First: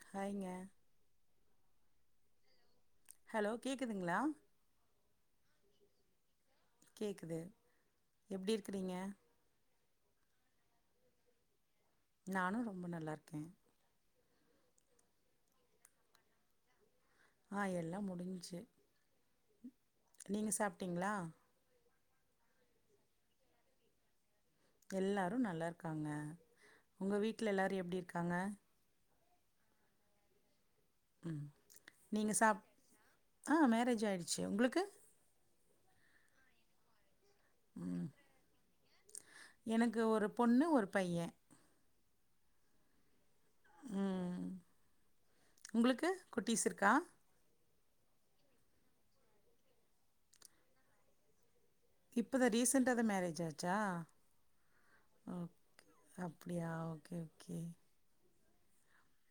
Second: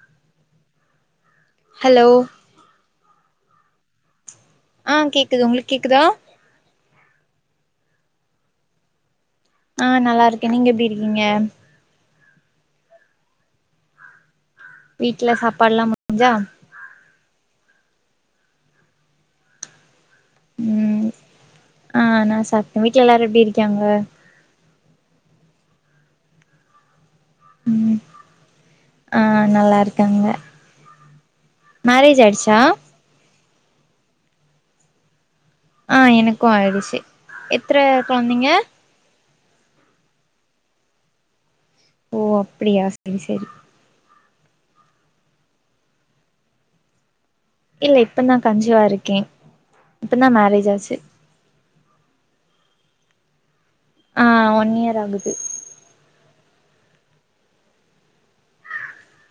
பாய்ங்க hello hello கேக்குதுங்ளா ஆ கேக்குது உங்களுக் கேக்குதா கேக்குது எப்டி இருக்றீங்க ஆ நல்லா இருக்கே நீங்க எப்டி இருக்கீங்க நானு ரொம்ப நல்லார்க்கே வீட்ல சாப்பாடெல்லா முடிஞ்சா ஆ எல்லா முடிஞ்ச்சு நீங்க ம் சாப்ட்டீங்ளா ஆ நா சாப்ட்டே வீட்டல எல்லாரு எப்டி இரிக்காங்க எல்லாரு நல்லார்க்காங்க உங்க வீட்ல எல்லாரு ம் எப்டி இருக்காங்க ஆ நல்லா இருக்காங்க ம் மேரேஜ் நீங்க ஆயிட்ச்சா சாப் ஆ மேரேஜ் ஆயிட்ச்சு உங்களுக்கு ஆ எனக்கு ஆயிடுச்சு எத்தன ம் கொழந்தைங்க எனக்கு ஒரு பொண்ணு ஒரு பைய ஓ அப்டியா செரி செரி ம் உங்களுக்கு குட்டீஸ் இருக்கா இல்ல இப்பந்தா கஞ்சிவா இருக்கே இப்பந்தா மேரேஜ் ஆச்சி இப்பதா ரீசண்டா தா மேரேஜ் ஆ ஆ ஒன் இயர் ஆகுது ஓகே அப்டியா ஓகே ஓகே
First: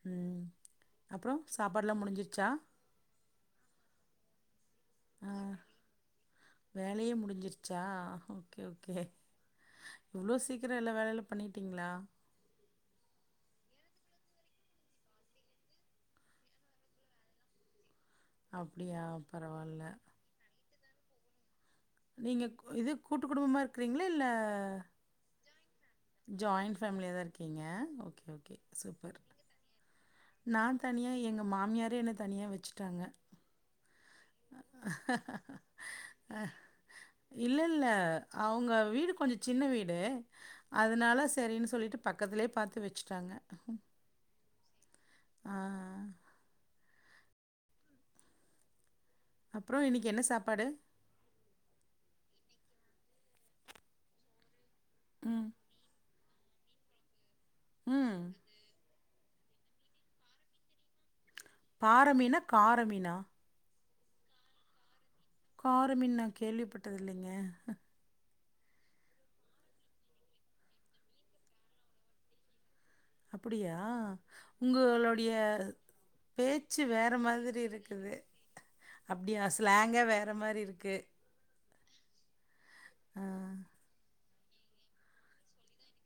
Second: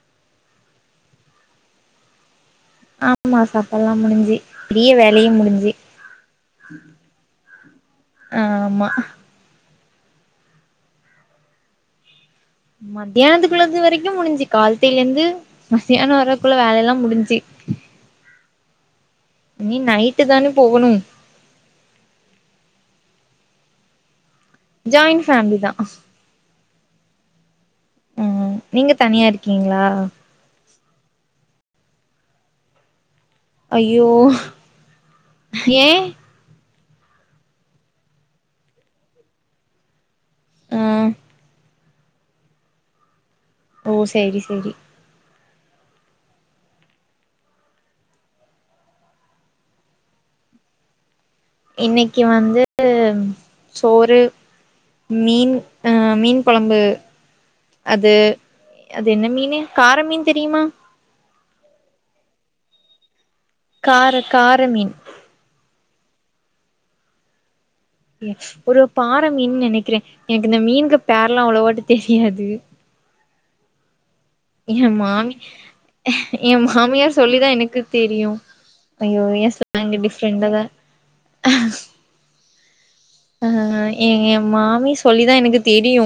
ம் அப்றோ சாப்பாட்லா முடிஞ்சிர்ச்சா ஆமா சாப்பாடெல்லா முடிஞ்சி ஆ வேலையே முடிஞ்சிருச்சா ஓகே ஆமா ஓகே இவ்ளோ சீக்ரோ எல்லா வேலைலா பண்ணிடீங்ளா மத்தியானத்துக்குள்ளது வரைக்கும் முடிஞ்சு காலத்தையில இருந்து மத்தியானம் வரக்குள்ள வேலை எல்லாம் முடிஞ்சு அப்டியா இனி பரவால்ல நைட்டு தான போகணும் நீங்க இது கூட்டு குடும்பமா இருக்கிறீங்களா இல்ல ஜாய்ண்ட் ஃபேமிலி தா ஜாயிண்ட் ஃபேமிலியா தா இருக்கீங்க ஓகே ம் ஓகே ம் நீங்க சூப்பர் தனியா இருக்கீங்களா நா தனியா எங்க மாமியாரே என்ன தனியா வச்சுட்டாங்க அய்யோ ஏ இல்ல இல்ல அவுங்க வீடு கொஞ்சோ சின்ன வீடு ஆ அதுனால சரின்னு சொல்லிட்டு பக்கத்துலயே பாத்து வச்சுட்டாங்க ஓ சேரி சேரி ஆ அ அப்றோ இன்னைக்கி என்ன சாப்பாடு இன்னைக்கி வந்து சோறு ம் மீன் அ மீன் கொழம்பு ம் அது அது என்ன மீனு கார மீன் தெரியுமா பாறமீனா காரமீனா கார கார மீன் கார மீன் நா கேள்விப்பட்டது இல்லங்க ஒரு பாறை மீன் நெனக்கிறே எனக்கு இந்த மீனுக்கு பேரல்லா அவ்ளவாட்டோ தெரியாது அப்டியா ஏ மாமி என் பேச்சு வேற மாமியார் சொல்லிதா மாதிரி எனக்கு இருக்குது தெரியு அய்யோ அப்படியா எஸ் ஸ்லாங்கே வேற மாரி டிஃபரெண்ட்டாதா இருக்கு ஆ ஆ ஆ ஏ ஏ மாமி சொல்லிதா எனக்கு தெரியு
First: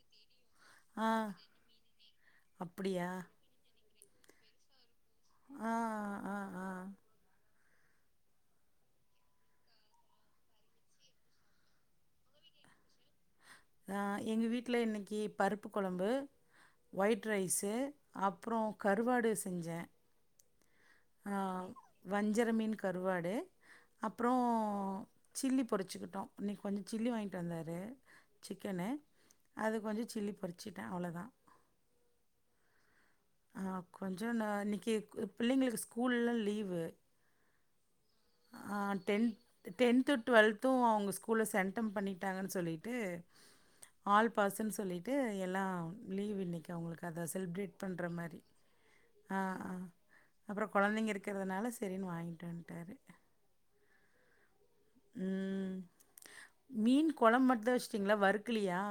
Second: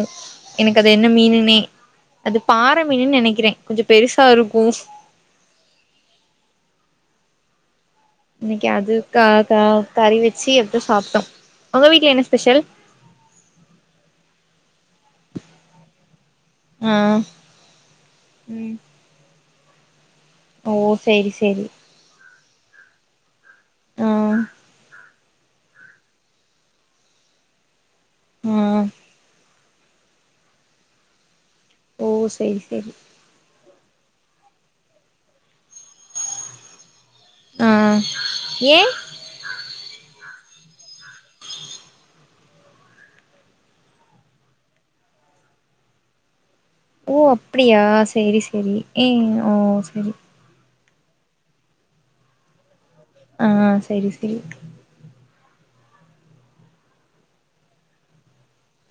எனக்கு அது ஆ என்ன மீனுனே அது பாறை மீனு அப்படியா நெனக்கிறே கொஞ்ச பெருசா இருக்கூ ஆ ஆ ஆ ஆ இன்னைக்கி அது க கறி வச்சு எடுத்து சாப்ட்டோ உங்க வீட்ல என்ன ஸ்பெஷல் அ எங்க வீட்டுல இன்னைக்கி பருப்பு கொழம்பு ஆ ஒயிட் ரைஸு அப்பறோ ம் கருவாடு செஞ்சே ஓ சேரி ஆ சேரி வஞ்சர மீன் கருவாடு ஆ அப்றோ சில்லி பொரிச்சிக்கிட்டோ இன்னக்கி கொஞ்ச சில்லி வாங்கிகிட்டு வந்தாரு ஆ சிக்கனு அது கொஞ்ச சில்லி பொறிச்சிட்டே அவ்ளோதா ஓ செரி செரி ஆ கொஞ்ச நா இன்னைக்கி பிள்ளைங்களுக்கு ஸ்கூல்லல்லா லீவு ஆ ஏ டென்த் டென்த்து டுவல்த்தும் அவுங்க ஸ்கூல்ல சென்டம் பண்ணி விட்டாங்கனு சொல்லிட்டு ஆல் பாஸ்னு சொல்லிட்டு எல்லாம் லீவ் இன்னைக் அவுங்களுக்கு அத செலிப்ரேட் ஆ பண்ணுற மாதிரி சேரி சேரி இங் ஓ செரி கொழந்தைங்க இருக்குறதுனால செரின்னு வாங்கிட்டு வந்துட்டாரு ஆ செரி செரி ம் மீன் கொழம்பு மட்டுந்தா வச்சுட்டீங்களா வறுக்கலையா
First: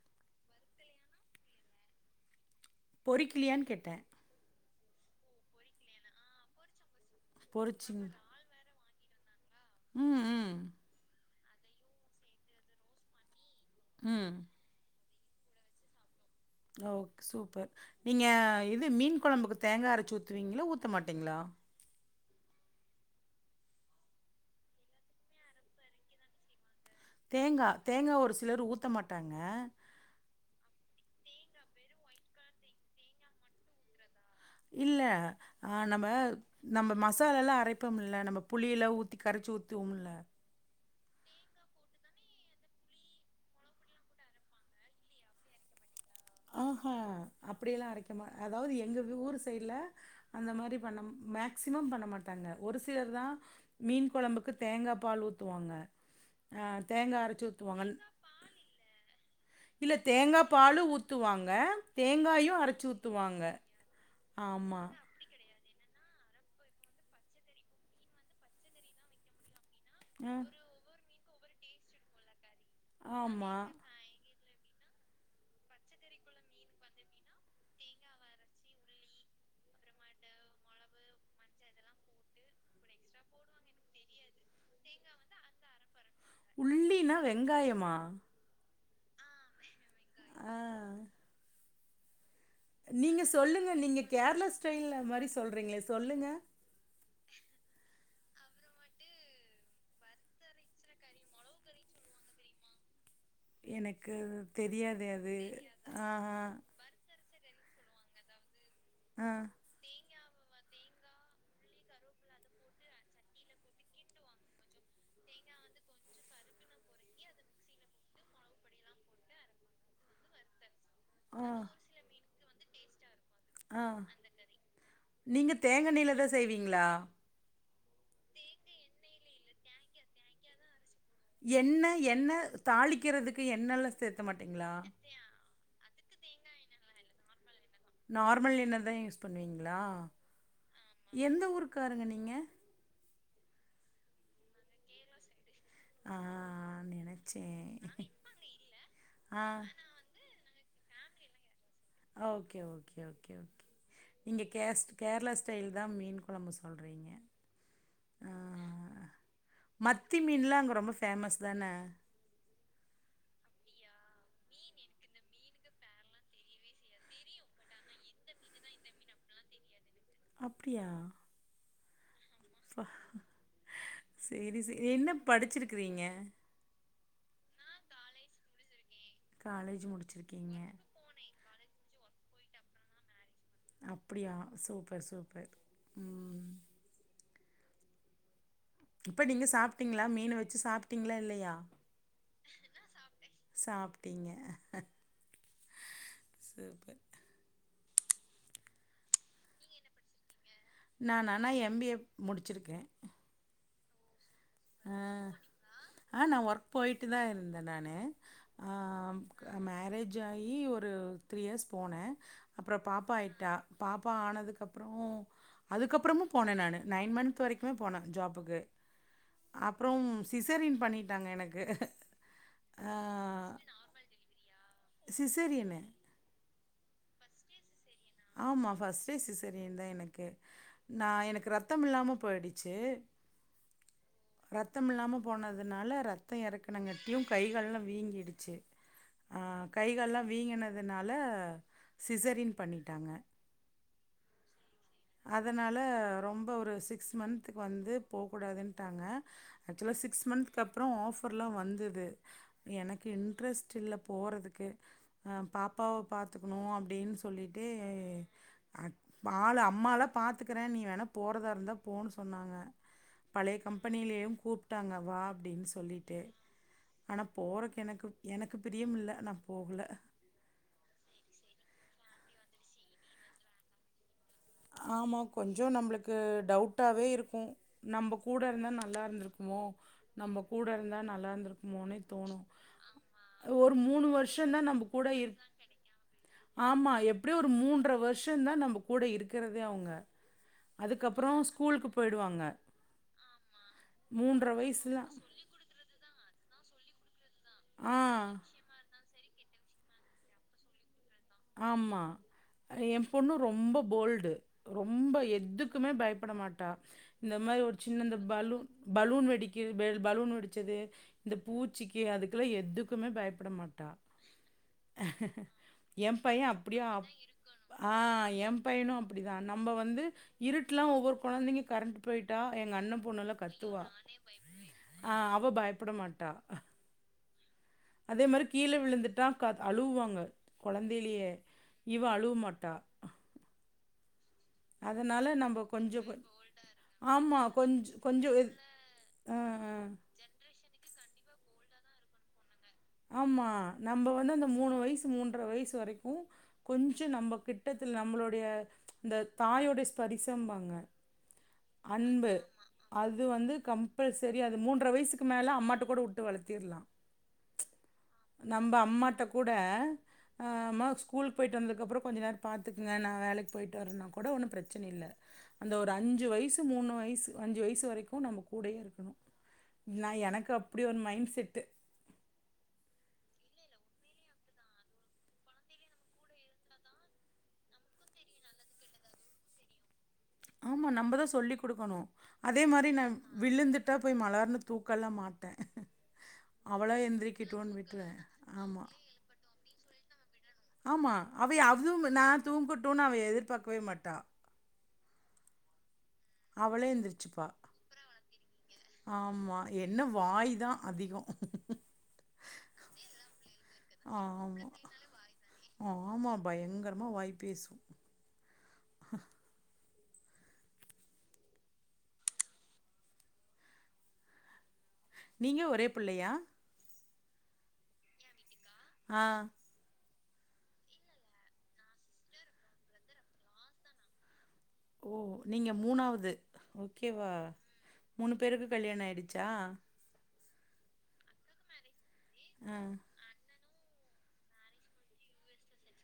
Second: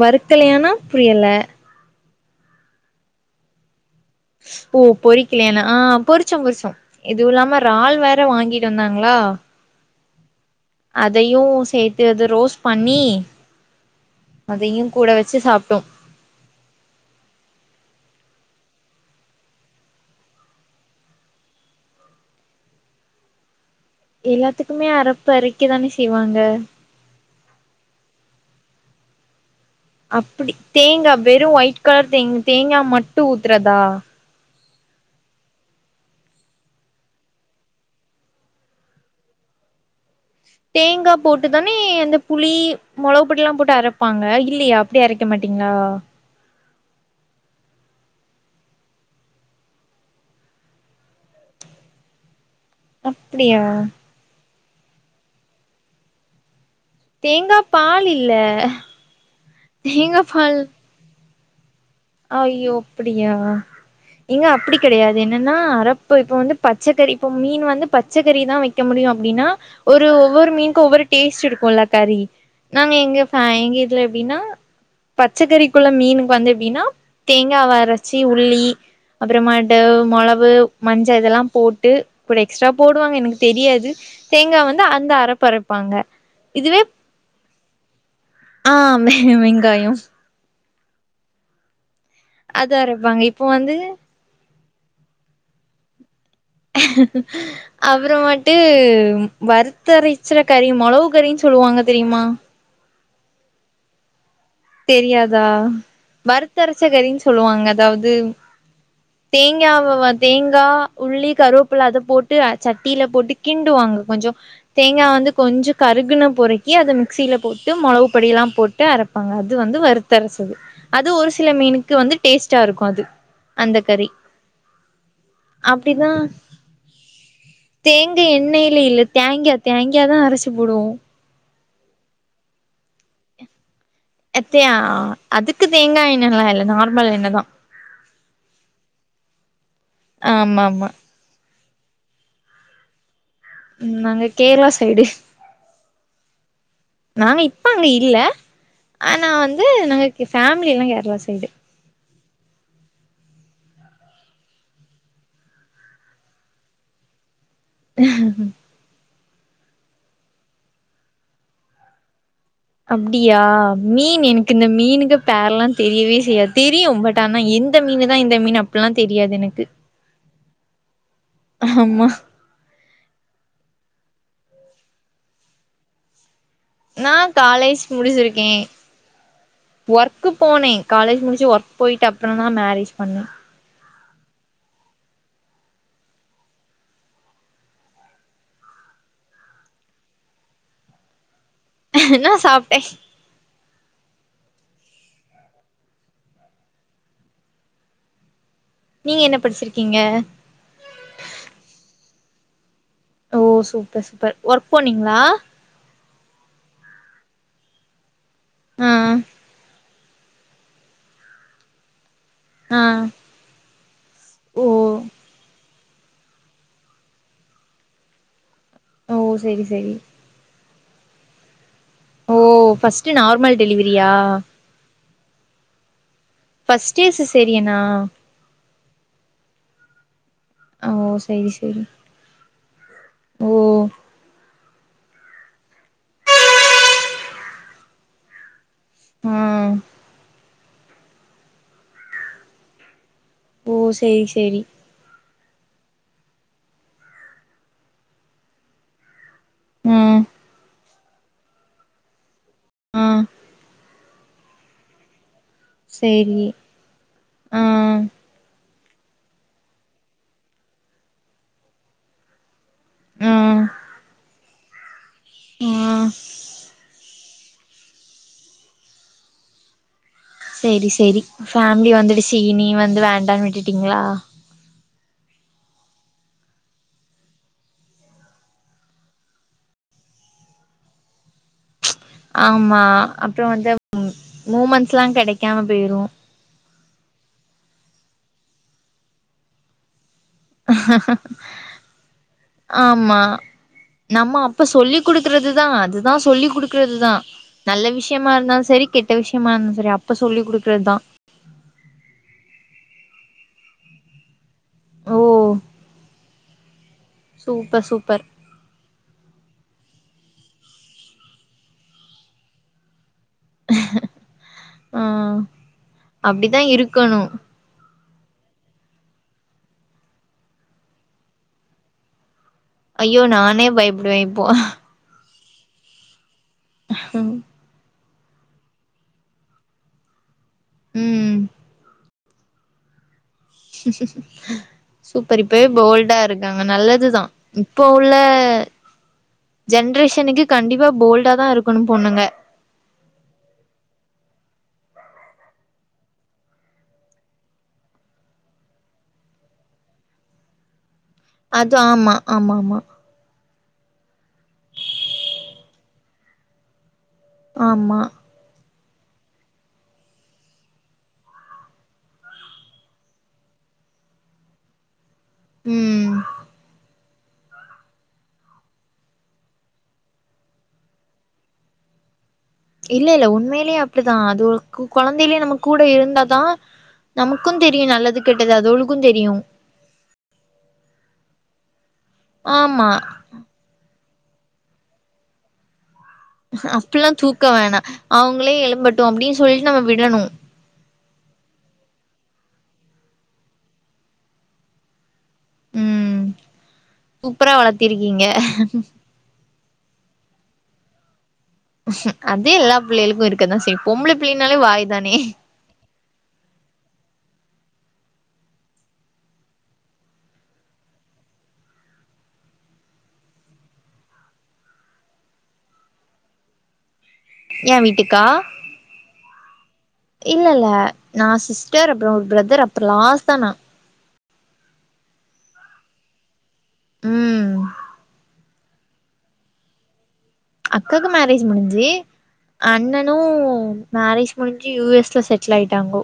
வறுக்கலையானா புரியல பொறிக்கலையான்னு கேட்டே ஓ பொறிக்கலையானா ஆ பொறுச்சோ பொறுச்சோ இது இல்லாம றால் பொறிச்சிங் வேற வாங்கிட் வாங்கிட்டு வந்தாங்களா ம் ம் அதையு சேத்து அது ரோஸ்ட் பண்ணி ம் அதையு கூட வச்சு சாப்டோ ஓக் சூப்பர் நீங்க இது மீன் கொழம்புக்கு தேங்கா அரச்சு ஊத்துவீங்களா ஊத்த மாட்டீங்களா எல்லாத்துக்குமே அறப்பு அரைக்க தானே செய்வாங்க தேங்கா தேங்கா ஒரு சிலர் ஊத்த மாட்டாங்க அப்புடி தேங்கா வெறு ஒயிட் கலர் தேங் தேங்கா மட்டு ஊத்துறதா இல்ல ஆ நம்ம நம்ம மசாலால்லா அரைப்போம்ல்ல நம்ம புளியெல்லா ஊத்தி கர ச்சு ஊத்துவோம்ல தேங்கா போட்டுதானே அந்த புளி மொளவுபொடி எல்லா போட்டு அரைப்பாங்க இல்லையா அப்டி அரைக்க மாட்டீங்களா ஆ ஆஹ்ஹா அப்டியெல்லா அரைக்க மா அதாவது எங்க ஊரு சைடுல அந்த மாரி பண்ணம் மேக்சிமம் பண்ண மாட்டாங்க ஒரு சிலர் தா அப்டியா மீன் கொழம்புக்கு தேங்கா பால் ஊத்துவாங்க ஆ அரைச்சு தேங்கா ஊத்துவாங்க பால் இல்ல இல்ல தேங்கா பாலு ஊத்துவாங்க தேங்காயும் ஐயோ அரைச்சு அப்டியா ஊத்துவாங்க எங்க அப்பிடி ஆமா கெடையாது என்னென்னா எப் இப்ப வந்து பச்சக்கறி இப்ப மீன் வந்து பச்சக்கறி தா வைக்க முடியு அப்டின்னா ஒரு ஆ ஒவ்வொரு மீன்க்கு ஒவ்வொரு டேஸ்ட் இருக்குல கறி நாங்க எங்க ஃபே ஆமா எங்க இதுல எப்டின்னா பச்சக்கறிக்குள்ள மீனுக்கு வந்து எப்டின்னா தேங்காவ அரச்சி உள்ளி அப்றமாட்டு மொளவு மஞ்சள் இதெல்லா போட்டு கூட எக்ஸ்ட்ரா போடுவாங்க எனக்கு தெரியாது தேங்கா வந்து அந்த அரப்பு அரப்பாங்க உள்ளினா வெங்காயமா ஆம வெங்காய ஆ அது அரைப்பாங்க நீங்க இப்போ சொல்லுங்க வந்து நீங்க கேரளா ஸ்டைல்ல மாரி சொல்றீங்களே சொல்லுங்க அப்புறமாட்டு வறுத்து அரைச்சுற கறி மொளவு கறின் சொல் சொல்லுவாங்க தெரியுமா எனக்கு தெரியாதே அது தெரியாதா ஆஹா வறுத்து அரச்ச கறின்னு சொல்லுவாங்க அதாவது ஆ தேங்காவ வ தேங்கா உள்ளி கருவேபில்ல அத போட்டு சட்டியில போட்டு கிண்டுவாங்க கொஞ்சொ தேங்கா வந்து கொஞ்சொ கரு அதுக்குன்னு பொரிக்கி அத மிக்சியில போட்டு மொளவு பொடியெல்லா போட்டு அரப் பாங்க அது வந்து வறுத்து அரச்சது அது ஒரு ஆ சில மீனுக்கு வந்து டேஸ்டா இருக்கு அது அந்த ஆ கறி நீங்க தேங்கா அப்டிதா எண்ணெய்ல தா செய்வீங்களா தேங்க எண்ணெய்யில இல்ல தேங்கா தேங்காதா அரைச்சி போடுவோ என்ன என்ன தாளிக்கிறதுக்கு என்னல்ல அத்தெயா அதுக்கு தேங்கா எண்ணல்லா இல்ல நார்மல் எண்ணதா நார்மல் என்னதா யூஸ் பண்ணுவீங்களா ஆமா ஆமா எந்த ஊருக் காரங்க நீங்க ம் நாங்க கேரளா சைடு ஆ நாங்க நெனச்சே இப்ப அங்க இல்ல ஆனா ஆ வந்து நாங்க ஃபேமிலி எல்லா ஏ side okay okay okay okay நீங்க கேஸ் கேரள ஸ்டைல் தா மீன் கொழம்பு சொல்றீங்க ஆ மத்தி மீன்லா அங்க ரொம்ப ஃபேமஸ் தான அப்டியா மீன் எனக்கு இந்த மீனுங்க பேரல்லா தெரியவே செய்யாது தெரியு பட் ஆனா எந்த மீனுதா இந்த மீன் அப்டில்லா தெரியாது எனக்கு அப்டியா ஆமா ப்பா சேரி சே என்ன படிச்சிருக்கிறீங்க நா காலேஜ் முடிச்சிருக்கே காலேஜ் ஒர்க் முடிச்சிருக்கீங்க போனே காலேஜ் முடிச்சு ஒர் போயிட்டு அப்புறந்தா மேரேஜ் பண்ணே அப்டியா சூப்பர் சூப்பர் ம் இப்ப நீங்க சாப்ட்டீங்ளா மீன வெச்சு சாப்ட்டீங்ளா இல்லையா நா சாப்ட்டே சாப்பிட்டீங்க சூப்பர் நீங்க என்ன படிச்சிருக்கீங்க நா நானா எம் பி ஏ முடிச்சிருக்கே ஓ சூப்பர் சூப்பர் ஒர்க் போனீங்ளா ஆ ஆ நா ஒர்க் போயிட்டுதா இருந்த நானு ஆ ஜாயி ஒரு த்ரீ இயர்ஸ் போன அப்றோ ஆ பாப்பா ஆயிட்டா பாப்பா ஓ ஆனதுக்கப்றோ அதுக்கப்புறமும் போன நானு நைன் மந்த் வரைக்குமே போன ஜாப்புக்கு ஓ செரி செரி அப்புறம் சிசேரியன் பண்ணிட்டாங்க எனக்கு ஓ ஆ ஃபர்ஸ்ட் நார்மல் டெலிவரியா சிசேரியனு ஃபர்ஸ்டே சிசேரியனா ஆமா ஃபர்ஸ்டே சிசேரியன்தா எனக்கு கே ஓ நா எனக்கு செரி செரி ரத்தமில்லாம போய்டுச்சு ஓ ரத்தம் இல்லாம போனதுனால ரத்தோ எறக்குனங்காட்டியு கை காலெல்லா வீங்கிடுச்சு ஆ கை கால் எல்லா வீங்கினதுனால சிசேரியன் பண்ணிட்டாங்க ஓ சேரி சேரி அதனால ரொம்போ ஒரு சிக்ஸ் மந்துக்கு வந்து போகூடாதுன்ட்டாங்க ஆக்சுவலா ஆ சிக்ஸ் மந்த்துக்கு அப்புறோ ஆஃபர்ல்லா வந்துது ஆ எனக்கு இன்ட்ரெஸ்ட் இல்ல போறதுக்கே அ பாப்பாவ செரி பாத்துக்கணு அப்டின் ஆ சொல்லிட்டு ஆ ஆளு அம்மால்லா பாத்துக்கறே நீ வேணா போறதா இருந்தா போனு சொன்னாங்க பழைய கம்பெனிலயும் கூப்ட்டாங்க வா அப்டின் ஆ சொல்லிட்டு ஆனா போறக்கு எனக்கு எனக்கு பிரியமில்ல நா போகல சேரி சேரி ஃபேமிலி வந்துடுச்சு இனி வந்து வேண்டானு விட்டுட்டீங்ளா ஆமா கொஞ்சொ நம்மளுக்கு டவுட்டாவே இருக்கு நம்ம கூட இருந்தா நல்லா இருந்திரு க்கு நம்ம கூட இருந்தா நல்லா இருந்திருக்குமோனு ஆமா அப்புறோ வந்து வருஷந்தா நம்ப மூமன்ஸ்ல்லா கூட இரு கெடைக்காம போயிரு ஆமா எப்டியோ ஒரு மூன்ற வருஷந்தா நம்ம கூட இருக்கிறதே அவுங்க அதுக்கப்புறோ ஸ்கூலுக்கு போயிடுவாங்க ஆமா நம்ம மூன்ற அப்ப சொல்லி் வயசுல குடுக்கறதுதா அதுதா சொல்லி குடு க்கறதுதா நல்ல ஆ விஷ்யமா இருந்தாலு சரி கெட்ட விஷ்யமா இருந்தாலு சரி அப்ப சொல்லி குடுக்கறதுதா ஆமா என் பொண்ணு ரொம்ப போல்டு ரொம்ப ஓ எதுக்குமே பயப்பட மாட்டா இந்த மாரி ஒரு சூப்பர் சின்ன இந்த சூப்பர் பலூன் பலூன் வெடி க்கு பலூன் வெடிச்சது இந்த பூச்சிக்கு அதுக்கெல்லா எதுக்குமே பய பட மாட்டா ஆ என் பையன் அப்டிதா அப்படியே ஆப் இருக்கணு ஆ என் பையனு அப்டிதா நம்ம வந்து இருட்லா ஒவ்வொரு கொழந்தைங்க கரண்ட் போயி ட்டா எங்க அண்ண ஐயோ பொண்ணெல்லா நானே கத்துவா பயப்படுவே இப்போ ஆ அவ பயப்பட மாட்டா ஹ அதே மாரி கீழ விழுந்துட்டா க அழுவாங்க கொழந்தைலயே ம் இவ அழுவமா ட்டா சூப்பர் இப்பவே கொஞ்சம் கொ போல்டா இருக்காங்க நல்லதுதா ஆமா இப்போ கொஞ்ச உள்ள கொஞ்சம் இது ஆ ஆ ஜென்ரேஷனுக்கு கண்டிப்பா போல்டா தா இருக்கன்னு பொண்ணுங்க ஆமா நம்ம வந்து அந்த மூணு வயசு மூன்ற வயசு வரைக்கு கொஞ்ச நம்ம கிட்டத்தல நம்மளோடைய இந்த தாயோடைய ஸ்பரிசம்பாங்க அது ஆமா அன்பு ஆமாமா அது வந்து கம்பல்சரி அது மூன்ற வயசுக்கு மேல அம்மாட்ட கூட வுட்டு வளத்திடலா ஆமா நம்ப அம்மாட்ட கூட ஆம்மா ஸ்கூலுக்கு போயிட்டு வந்ததுக்கப்புற கொஞ்ச நேர பாத்துகுங்க நா வேலைக்கு போய்ட்டு வரேனுகூட ஒன்னு பிரச்சனை இல்ல அந்த ஒரு ம் அஞ்சு வயசு மூணு வயசு அஞ்சு வயசு வரைக்கு நம்ம கூடயே இருக்கணு நா எனக்கு அப்படி ஒரு மைண்ட் செட்டு இல்ல இல்ல உண்மையிலயே அப்டித்தா அது கு குழந்தையிலயே நம்ம கூட இருந்தாதா நமக்குந் தெரியு நல்லது கெட்டது அதோலுக்கு தெரியு ஆமா நம்மதா சொல்லி்குடுக்கணு அதே ஆமா மாரி நா விழுந்துட் டா போய் மலார்னு தூக்கல்லா மாட்டே அவளா அப்டில்லா தூக்க எந்திரிக்கட்டுன்னு வேணா விட்ருவே அவங்களே ஆமா. எழும்பட்டு அப்டின்னு சொல்லிட்டு நம்ம விடணு ஆமா அவை அதுவும் நா தூங்கட்டும்னு அவ எதிர்பாக்கவே மாட்டா ம் அவளே எந்திரிச்சுப்பா. சுப்புரா வளத்திருக்கீங்க ஆமா என்ன வாய் தா அதிக அதே எல்லா பிள்ளைகளுக்கு இருக்கதா செய்யு பொம்பள பிள்ளைனாலே வாய் தானே ஆமாம் பயங்கரமா வாய்பேசு நீங்க ஒரே பிள்ளையா ஏ வீட்டுக்கா ஆ இல்ல இல்ல நா சிஸ்டர் அப்புற ஒரு பிரதர் அப்புற லாஸ்ட்டாதா நா ஓ நீங்க மூணாவது ஓகேவா ம் மூணு பேருக்கு கல்யாண ஆயிடுச்சா அக்காக்கு மேரேஜ் முடிஞ்சு ஆ அண்ணனு மேரேஜ் முடிஞ்சு யூ எஸ்ல செட்ல் ஆயிட்டாங்கோ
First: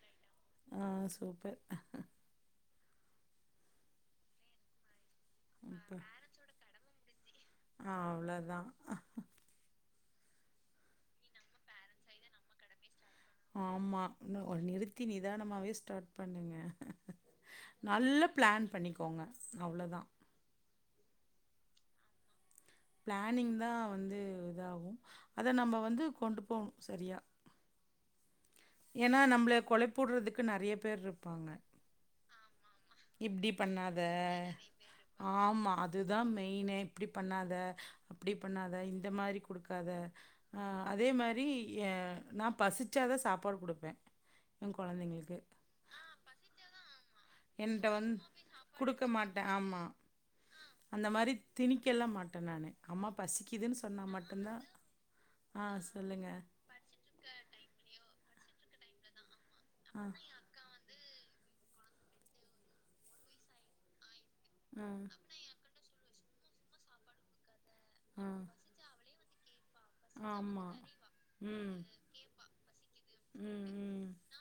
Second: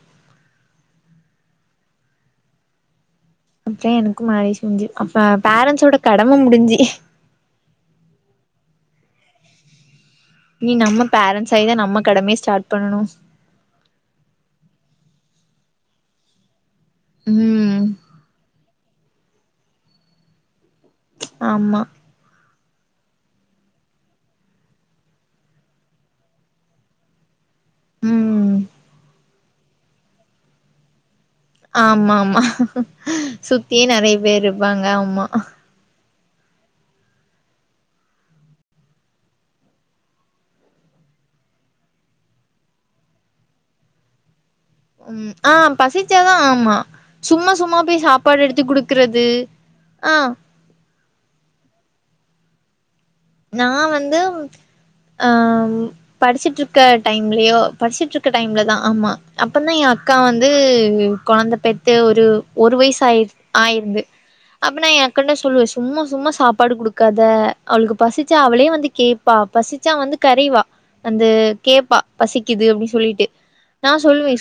ஆ சூப்பர் அப்பற எனக்கு மேறேஞ்சு முடிஞ்சி அப்ப பேரண்ஸோட கடம முடிஞ்சு ஆ அவ்வளதாங்க இனி நம்ம பேரன்ஸ் ஆயிதா நம்ம கடமய ஸ்டார்ட் பண்ணனு ஆமா ஒரு நிறுத்தி நிதானமாவே ஸ்டார்ட் பண்ணுங்க ம் நல்ல பிளான் பண்ணிக்கோங்க அவ்ளோதா ஆமா பிளானிங் தா வந்து இதாகு அத நம்ம வந்து கொண்டு போணு சரியா ம் ஏன்னா நம்மள கொழப்புடுறதுக்கு நெறைய பேர் இரு ஆமா ஆமா இப்டி சுத்தி பண்ணாத நெறய பேர் இருப்பாங்க ஆமா தா மெயினே இப்டி பண்ணாத அப்டி பண்ணாத இந்த மாரி குடுக்காத அ அதே அதே மாரி எ நா பசிச்சாதா சாப்பாடு குடுப்பே எ ம் கொழந்தைங்களுக்கு ஆ பசிச்சாதா ஆமா சும்மா சும்மா என்ட்ட போய் வந்து சாப்பாடு எடுத்து குடுக்க குடுக்கறது மாட்டே ஆமா ஆ அந்த மாரி திணிக்கல்லா மாட்டே நானு அம்மா நா பசிக்குதுன்னு சொன்னா வந்து மட்டுந்தா ஆ படிச்சுட்டு இருக்க டைம்லயோ படிச்சுட்ருக் க டைம்ல தா ஆமா அப்பன்னா ஏ ஆ அக்கா வந்து கொழந்த பெத்து ஒரு ஒரு வயசு ஆய ஆயிருந்து அப்டினா ஆ ஏ அக்கண்ட சொல்லுவே சும்மா சும்மா சாப்பாடு குடுக்காத அவளுக்கு ஆ பசிச்சா அவளே வந்து கேப்பா பசிச்சா வந்து கரைவா ஆமா அந்த ம் கேப்பா பசிக்குது அப்டி சொல்லிட்டு ம் நா ம் சொல்லுவே